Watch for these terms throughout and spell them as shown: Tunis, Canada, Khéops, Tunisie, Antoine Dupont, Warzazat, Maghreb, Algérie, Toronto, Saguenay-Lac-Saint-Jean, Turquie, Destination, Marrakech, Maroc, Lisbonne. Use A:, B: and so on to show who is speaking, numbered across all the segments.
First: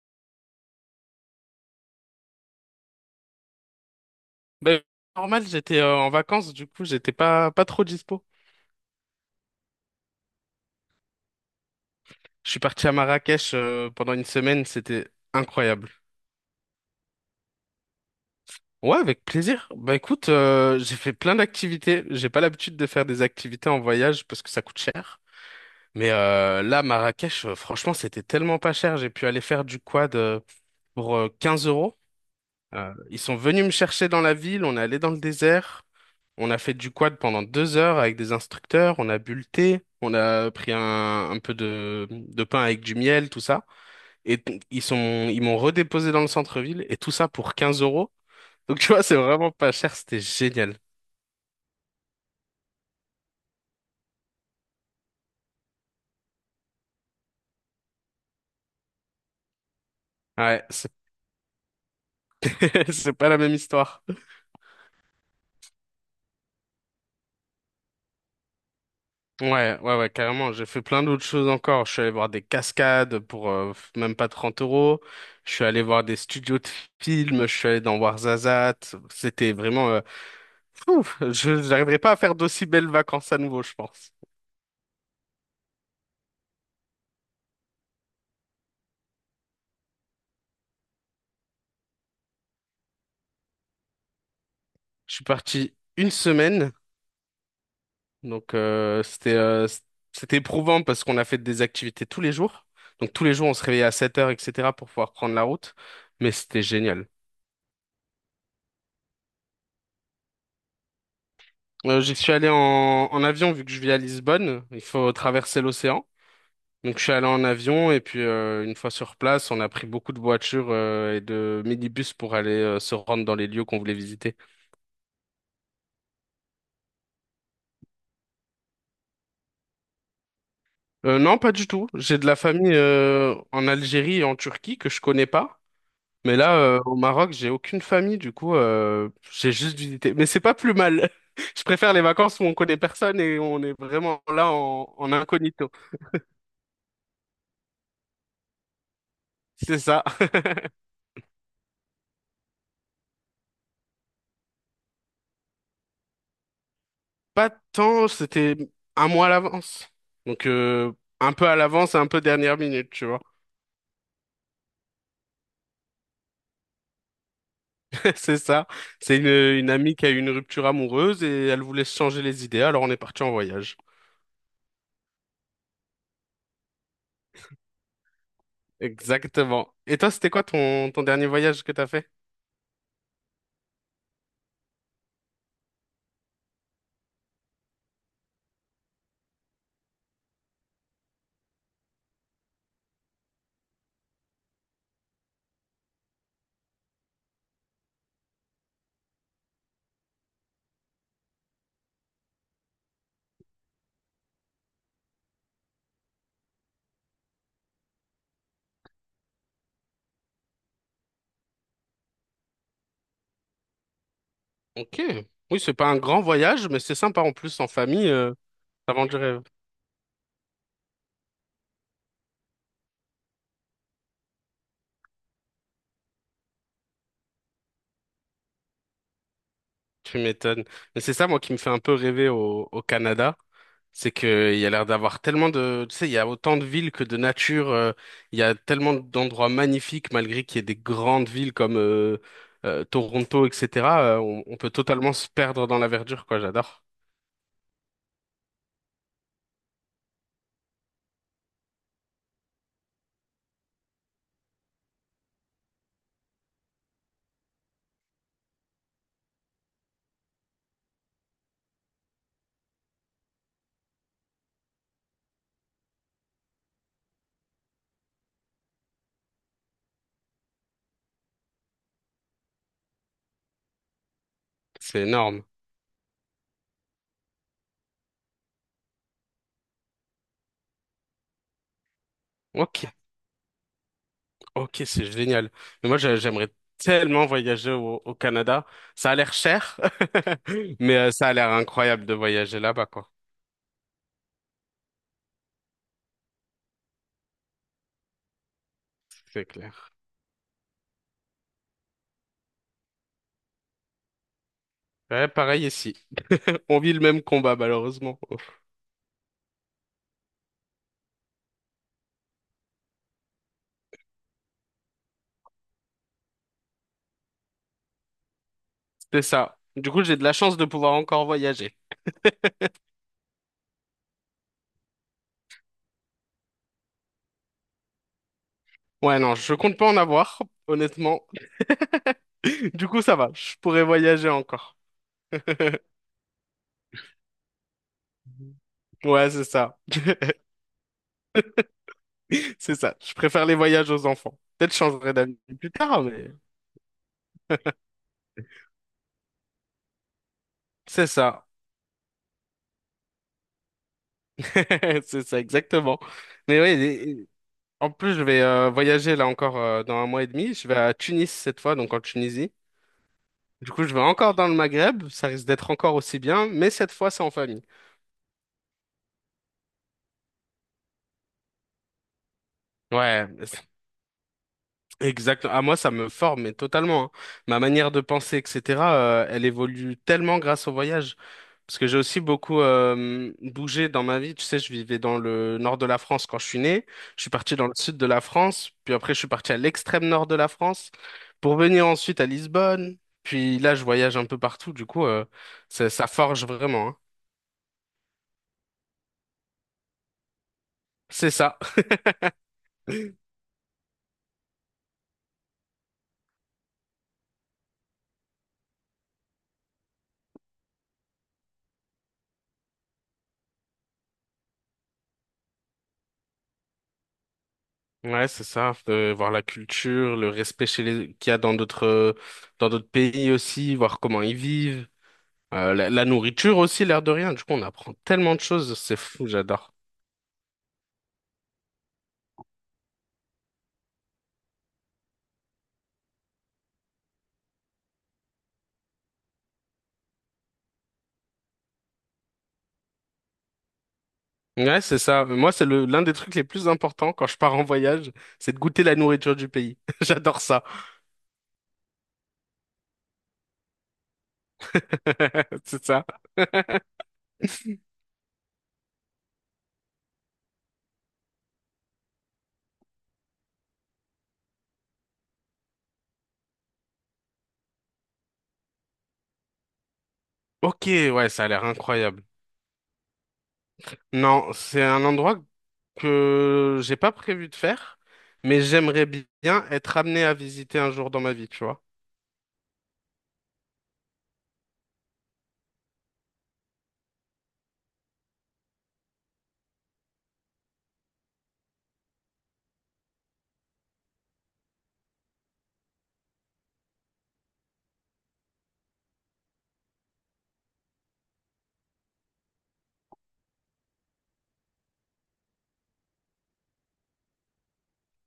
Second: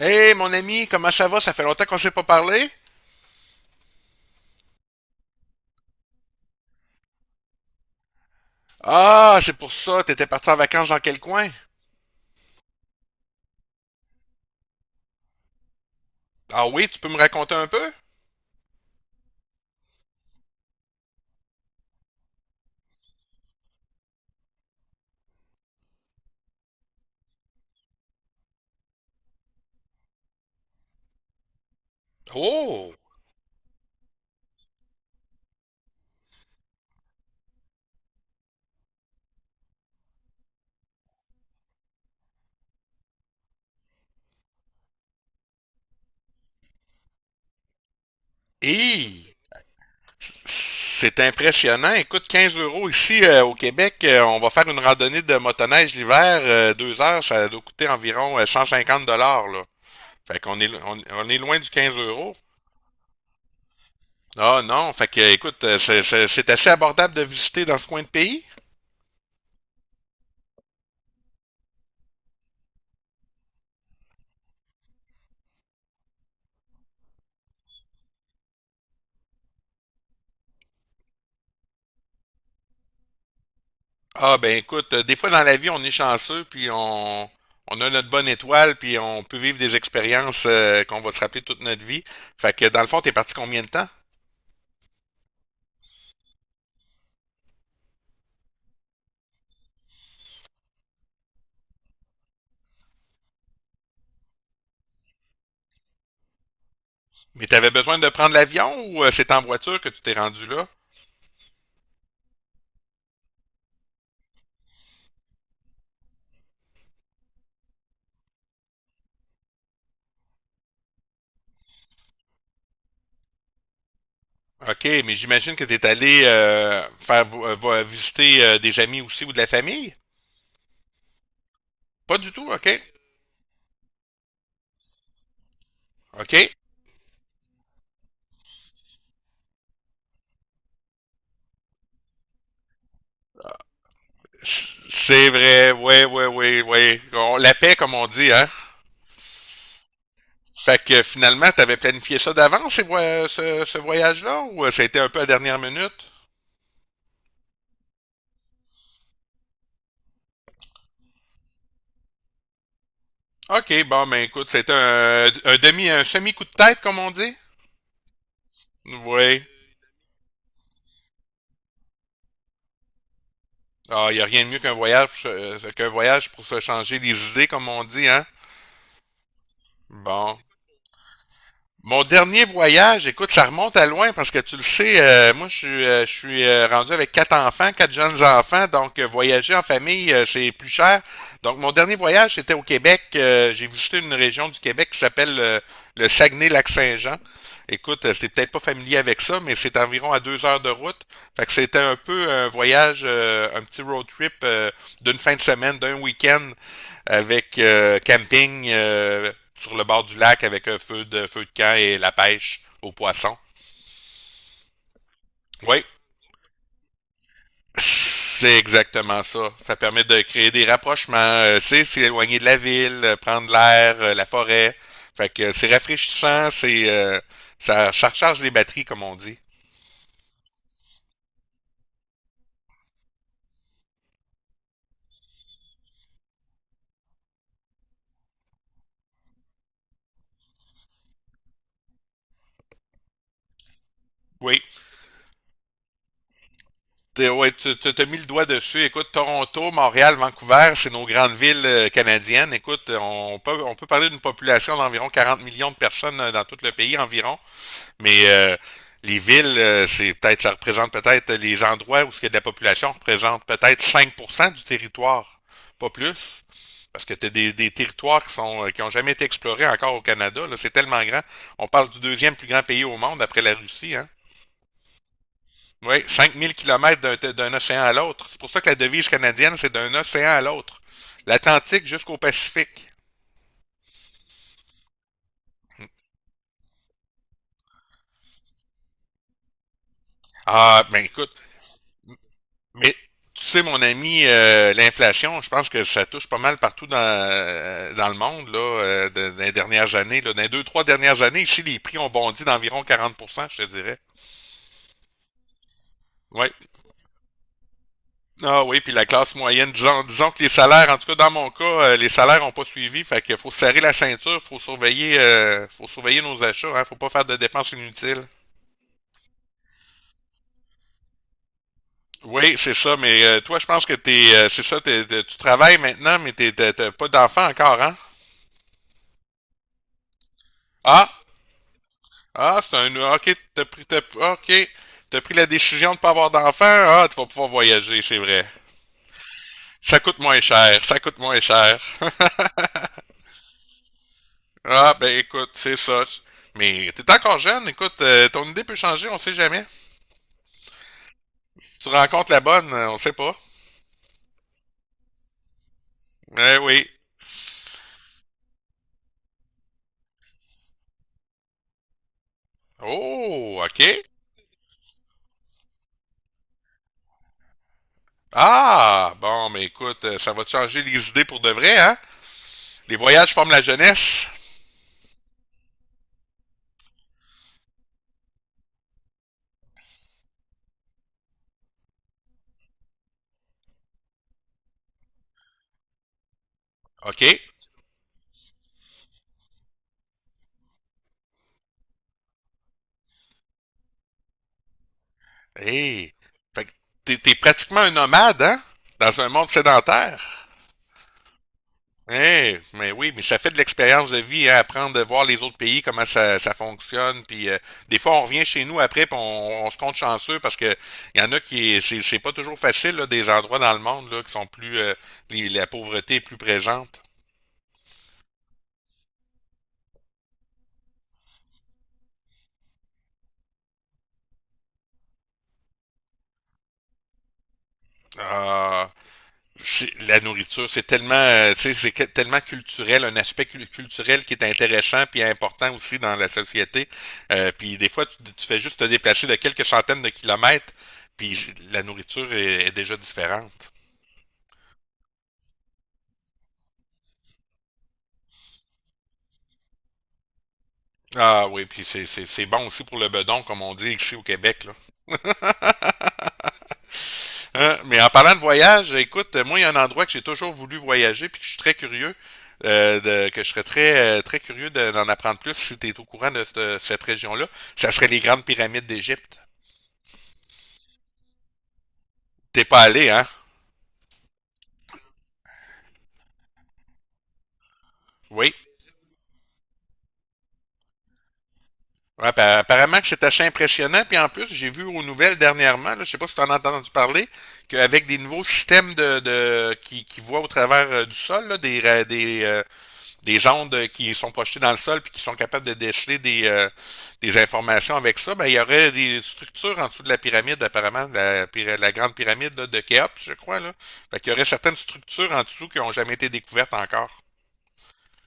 A: Hey, mon ami, comment ça va? Ça fait longtemps qu'on s'est pas parlé?
B: Ben, normal, j'étais en vacances, du coup, j'étais pas trop dispo.
A: Ah, c'est pour ça, t'étais parti en vacances dans quel coin?
B: Je suis parti à Marrakech pendant une semaine, c'était incroyable.
A: Ah oui, tu peux me raconter un peu?
B: Ouais, avec plaisir. Bah écoute, j'ai fait plein d'activités. J'ai pas l'habitude de faire des activités en voyage parce que ça coûte cher. Mais là, Marrakech, franchement, c'était tellement pas cher. J'ai pu aller faire du quad pour 15 euros.
A: Oh!
B: Ils sont venus me chercher dans la ville, on est allé dans le désert, on a fait du quad pendant 2 heures avec des instructeurs, on a bu le thé, on a pris un peu de pain avec du miel, tout ça. Et ils m'ont redéposé dans le centre-ville et tout ça pour 15 euros. Donc tu vois, c'est
A: Hi!
B: vraiment pas cher, c'était génial.
A: C'est impressionnant. Écoute, 15 euros ici au Québec, on va faire une randonnée de motoneige l'hiver, 2 heures, ça doit coûter environ 150 dollars là. Fait qu'on
B: Ouais,
A: est,
B: c'est
A: on, on est loin du 15 euros.
B: c'est pas la même histoire.
A: Ah non, fait que écoute, c'est assez abordable de visiter dans ce coin de pays.
B: Ouais, ouais, ouais, carrément. J'ai fait plein d'autres choses encore. Je suis allé voir des cascades pour même pas 30 euros. Je suis allé voir des studios de films. Je suis allé dans Warzazat. C'était vraiment ouf, je j'arriverai pas à faire d'aussi belles vacances à nouveau, je pense.
A: Ah ben écoute, des fois dans la vie, on est chanceux, puis on a notre bonne étoile, puis on peut vivre des expériences qu'on va se rappeler toute notre vie. Fait que dans le fond, t'es parti combien de temps?
B: Je suis parti une semaine. Donc, c'était c'était éprouvant parce qu'on a fait des activités tous les jours. Donc, tous les jours, on se réveillait à 7 heures, etc. pour pouvoir prendre la route. Mais c'était génial.
A: Mais t'avais besoin de prendre l'avion ou c'est en voiture que tu t'es rendu là?
B: J'y suis allé en avion vu que je vis à Lisbonne. Il faut traverser l'océan. Donc je suis allé en avion et puis une fois sur place, on a pris beaucoup de voitures et de minibus pour aller se rendre dans les lieux qu'on voulait visiter.
A: OK, mais j'imagine que t'es allé visiter des amis aussi ou de la famille?
B: Non, pas du tout.
A: Pas
B: J'ai de
A: du
B: la
A: tout,
B: famille
A: OK?
B: en Algérie et en Turquie que je connais pas. Mais
A: OK.
B: là, au Maroc, j'ai aucune famille, du coup, j'ai juste visité. Mais c'est pas plus mal. Je préfère les vacances où on connaît personne et on est vraiment là en
A: C'est vrai,
B: incognito.
A: ouais, ouais, ouais, ouais. La paix, comme on dit, hein?
B: C'est ça.
A: Fait que finalement, t'avais planifié ça d'avance, ce voyage-là, ou ça a été un peu à dernière minute?
B: Pas tant, c'était un mois à l'avance. Donc un peu à l'avance et un peu dernière minute, tu vois.
A: OK, bon, ben écoute, c'est un demi, un semi-coup de tête, comme on dit?
B: C'est ça. C'est une,
A: Oui.
B: une amie qui a eu une rupture amoureuse et elle voulait se changer les idées, alors on est parti en voyage.
A: Ah, y a rien de mieux qu'un voyage pour se changer les idées, comme on dit, hein?
B: Exactement. Et toi, c'était
A: Bon.
B: quoi ton dernier voyage que t'as
A: Mon
B: fait?
A: dernier voyage, écoute, ça remonte à loin parce que tu le sais, moi je suis rendu avec quatre enfants, quatre jeunes enfants, donc voyager en famille, c'est plus cher. Donc mon dernier voyage, c'était au Québec. J'ai visité une région du Québec qui s'appelle le Saguenay-Lac-Saint-Jean. Écoute, t'es peut-être pas familier avec ça, mais c'est environ à 2 heures de route. Fait que c'était un peu un voyage, un petit road trip d'une fin de semaine, d'un week-end avec camping sur le bord du lac avec un feu de camp et la pêche aux poissons.
B: Ok. Oui, c'est
A: Oui,
B: pas un grand voyage, mais c'est sympa en plus en famille.
A: c'est
B: Ça vend du
A: exactement
B: rêve.
A: ça. Ça permet de créer des rapprochements. C'est s'éloigner de la ville, prendre l'air, la forêt. Fait que c'est rafraîchissant, c'est ça recharge les batteries, comme on dit.
B: Tu m'étonnes. Mais c'est ça, moi, qui me fait un peu rêver au Canada. C'est qu'il y a l'air d'avoir tellement de. Tu sais, il y a autant de villes que de nature. Il y a tellement d'endroits magnifiques, malgré qu'il y ait des grandes villes comme Toronto, etc. On
A: Oui.
B: peut totalement se perdre dans la verdure, quoi. J'adore.
A: Ouais, t'as mis le doigt dessus. Écoute, Toronto, Montréal, Vancouver, c'est nos grandes villes canadiennes. Écoute, on peut parler d'une population d'environ 40 millions de personnes dans tout le pays environ. Mais les villes, c'est peut-être, ça représente peut-être les endroits où ce qu'il y a de la population représente peut-être 5% du territoire, pas plus. Parce que tu as des territoires qui sont qui ont jamais été explorés encore au Canada là. C'est tellement grand. On parle du deuxième plus grand pays au monde après la Russie, hein.
B: C'est énorme.
A: Oui, 5 000 kilomètres d'un océan à l'autre. C'est pour ça que la devise canadienne, c'est d'un océan à l'autre. L'Atlantique jusqu'au
B: Ok,
A: Pacifique.
B: ok, c'est génial. Mais moi, j'aimerais tellement voyager au Canada. Ça a l'air cher,
A: Ah,
B: mais
A: ben
B: ça
A: écoute,
B: a l'air incroyable de voyager là-bas,
A: mais
B: quoi.
A: tu sais, mon ami, l'inflation, je pense que ça touche pas mal partout dans le monde, là, dans
B: C'est
A: les
B: clair.
A: dernières années. Là. Dans les deux, trois dernières années, ici, les prix ont bondi d'environ 40% je te dirais.
B: Ouais, pareil ici.
A: Oui.
B: On vit le même combat, malheureusement.
A: Ah oui, puis la classe moyenne, disons que les salaires, en tout cas dans mon cas, les salaires n'ont pas suivi, fait qu'il faut serrer la ceinture, faut surveiller nos achats, hein, faut pas faire de dépenses inutiles.
B: C'est ça. Du coup, j'ai de la chance de pouvoir encore voyager.
A: Oui, c'est ça, mais toi, je pense que t'es, c'est ça, t'es- t'es- tu travailles maintenant, mais t'as pas d'enfant encore, hein?
B: Ouais, non, je compte pas en avoir,
A: Ah,
B: honnêtement.
A: Ah, c'est
B: Du
A: un.
B: coup, ça va.
A: Ok,
B: Je pourrais voyager
A: ok,
B: encore.
A: t'as pris la décision de pas avoir d'enfant. Ah, tu vas pouvoir voyager, c'est vrai.
B: Ouais, c'est ça.
A: Ça coûte moins cher, ça coûte moins cher.
B: C'est ça. Je préfère les voyages aux enfants. Peut-être je
A: Ah,
B: changerai
A: ben
B: d'avis
A: écoute,
B: plus
A: c'est
B: tard,
A: ça.
B: mais
A: Mais t'es encore jeune, écoute, ton idée peut changer, on sait jamais.
B: c'est ça.
A: Tu rencontres la bonne, on sait pas.
B: C'est ça, exactement.
A: Eh
B: Mais oui,
A: oui.
B: en plus, je vais voyager là encore dans un mois et demi. Je vais à Tunis cette fois, donc en Tunisie.
A: Oh,
B: Du coup, je vais
A: ok.
B: encore dans le Maghreb, ça risque d'être encore aussi bien, mais cette fois, c'est en famille.
A: Ah, bon, mais écoute, ça va te changer les idées pour de vrai, hein? Les
B: Ouais,
A: voyages forment la jeunesse.
B: exactement. À moi, ça me forme, mais totalement, hein. Ma manière de penser, etc., elle évolue tellement grâce au voyage. Parce que j'ai aussi beaucoup bougé dans ma vie. Tu sais, je vivais dans le nord de la France quand je suis né. Je
A: Ok.
B: suis parti dans le sud de la France, puis après, je suis parti à l'extrême nord de la France pour venir ensuite à Lisbonne. Puis là, je voyage un peu partout. Du coup, ça, ça
A: Eh.
B: forge
A: Fait que
B: vraiment, hein.
A: t'es pratiquement un nomade, hein? Dans un monde sédentaire.
B: C'est ça.
A: Eh, mais oui, mais ça fait de l'expérience de vie, hein, apprendre de voir les autres pays, comment ça fonctionne. Puis des fois, on revient chez nous après, puis on se compte chanceux parce que il y en a qui c'est pas toujours facile là, des endroits dans le monde là, qui sont plus la pauvreté est plus présente.
B: Ouais, c'est ça, de voir la culture, le respect chez les, qu'il y a dans d'autres pays aussi, voir comment ils vivent. La nourriture aussi, l'air de rien. Du coup, on apprend tellement de choses,
A: Ah,
B: c'est fou, j'adore.
A: la nourriture, c'est tellement, tu sais, c'est tellement culturel, un aspect culturel qui est intéressant puis important aussi dans la société. Puis des fois, tu fais juste te déplacer de quelques centaines de kilomètres, puis la nourriture est déjà différente.
B: Ouais, c'est ça. Moi, c'est le l'un des trucs les plus importants quand je pars en voyage, c'est de goûter la nourriture du pays. J'adore ça.
A: Ah oui, puis c'est bon aussi pour le bedon, comme on dit ici au Québec, là.
B: C'est ça.
A: Hein, mais en parlant de voyage, écoute, moi, il y a un endroit que j'ai toujours voulu voyager puis que je suis très curieux, que je serais très, très curieux d'en apprendre plus si tu es au courant de cette région-là. Ça serait les grandes pyramides d'Égypte.
B: Ok, ouais, ça a l'air incroyable.
A: T'es pas allé, hein?
B: Non, c'est un endroit que j'ai pas prévu de faire,
A: Oui.
B: mais j'aimerais bien être amené à visiter un jour dans ma vie, tu vois.
A: Ouais, apparemment que c'est assez impressionnant. Puis en plus, j'ai vu aux nouvelles dernièrement, là, je sais pas si tu en as entendu parler, qu'avec des nouveaux systèmes de qui voient au travers du sol, là, des ondes qui sont projetées dans le sol puis qui sont capables de déceler des informations avec ça, ben, il y aurait des structures en dessous de la pyramide, apparemment, la grande pyramide là, de Khéops, je crois. Là. Fait qu'il y aurait certaines structures en dessous qui n'ont jamais été découvertes encore.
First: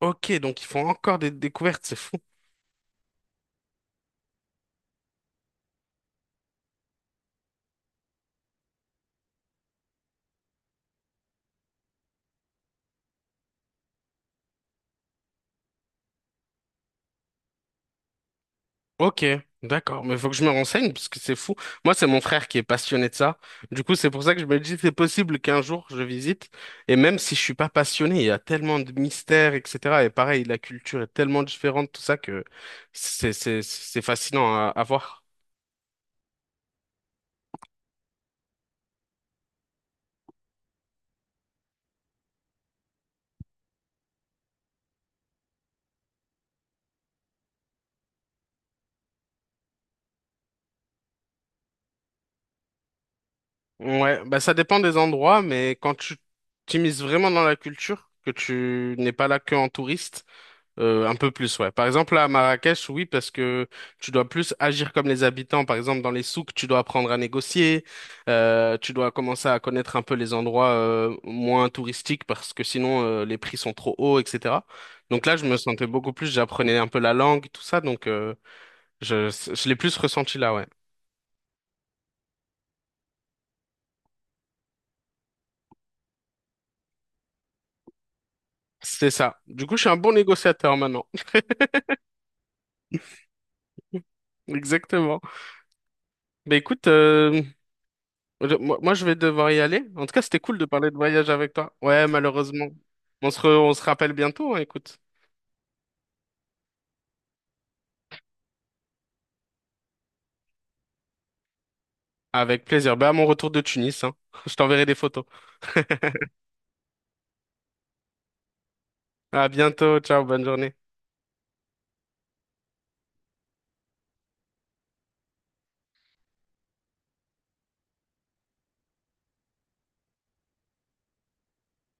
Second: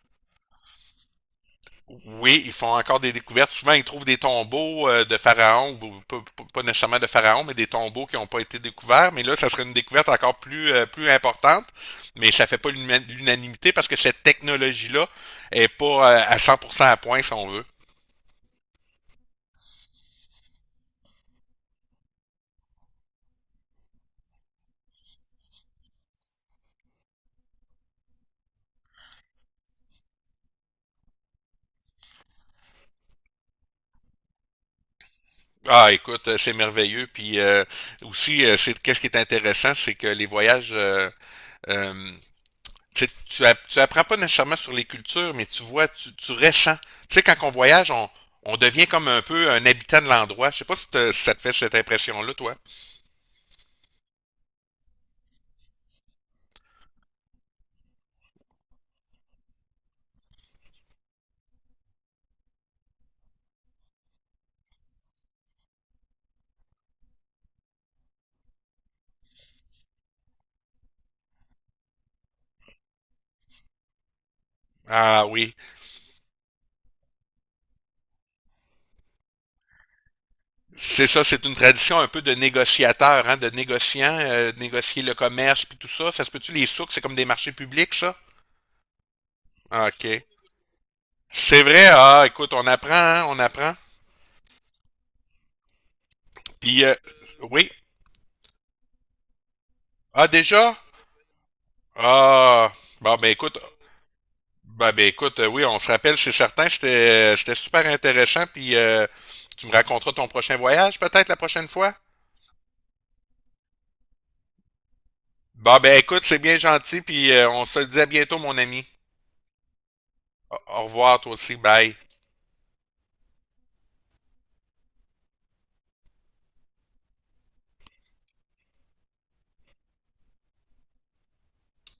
B: Ok, donc ils font encore des découvertes, c'est fou.
A: Oui, ils font encore des découvertes. Souvent, ils trouvent des tombeaux de pharaons, ou pas, pas nécessairement de pharaons, mais des tombeaux qui n'ont pas été découverts. Mais là, ça serait une découverte encore plus, plus importante. Mais ça fait pas l'unanimité parce que cette technologie-là est pas à 100% à point, si on veut.
B: Ok, d'accord, mais faut que je me renseigne parce que c'est fou. Moi, c'est mon frère qui est passionné de ça. Du coup, c'est pour ça que je me dis c'est possible qu'un jour je visite. Et même si je suis pas passionné, il y a tellement de mystères, etc. Et pareil, la culture est tellement différente, tout ça que c'est fascinant à voir.
A: Ah, écoute, c'est merveilleux. Puis aussi, c'est qu'est-ce qui est intéressant, c'est que les voyages, euh, tu apprends pas nécessairement sur les cultures, mais tu vois, tu ressens. Tu sais, quand on voyage, on devient comme un peu un habitant de l'endroit. Je sais pas si, si ça te fait cette impression-là, toi.
B: Ouais, bah ça dépend des endroits, mais quand tu t'immisces vraiment dans la culture, que tu n'es pas là que en touriste. Un peu plus, ouais. Par exemple, là, à Marrakech, oui, parce que tu dois plus agir comme les habitants. Par exemple, dans les souks, tu dois apprendre à négocier. Tu dois commencer à connaître un peu les endroits moins touristiques parce que sinon, les prix sont trop hauts, etc. Donc
A: Ah
B: là, je
A: oui.
B: me sentais beaucoup plus, j'apprenais un peu la langue, tout ça. Donc, je l'ai plus ressenti là, ouais.
A: C'est ça, c'est une tradition un peu de négociateur, hein, de négociant, de négocier le commerce puis tout ça. Ça se peut-tu les souks, c'est comme des marchés publics, ça?
B: C'est ça. Du coup, je
A: Ah,
B: suis un bon
A: OK.
B: négociateur maintenant.
A: C'est vrai, ah, écoute, on apprend, hein, on apprend.
B: Exactement. Bah
A: Puis,
B: écoute,
A: oui.
B: Moi, moi, je vais devoir y aller. En tout cas,
A: Ah,
B: c'était cool de
A: déjà?
B: parler de voyage avec toi. Ouais, malheureusement.
A: Ah, bon, ben écoute,
B: On se rappelle bientôt, hein,
A: Ben,
B: écoute.
A: ben écoute, oui, on se rappelle, c'est certain, c'était super intéressant, puis tu me raconteras ton prochain voyage peut-être la prochaine fois?
B: Avec plaisir. Bah, à mon retour de Tunis, hein. Je t'enverrai des photos.
A: Ben écoute, c'est bien gentil, puis on se le dit à bientôt, mon ami.
B: À bientôt. Ciao, bonne
A: Au
B: journée.
A: au revoir, toi aussi, bye.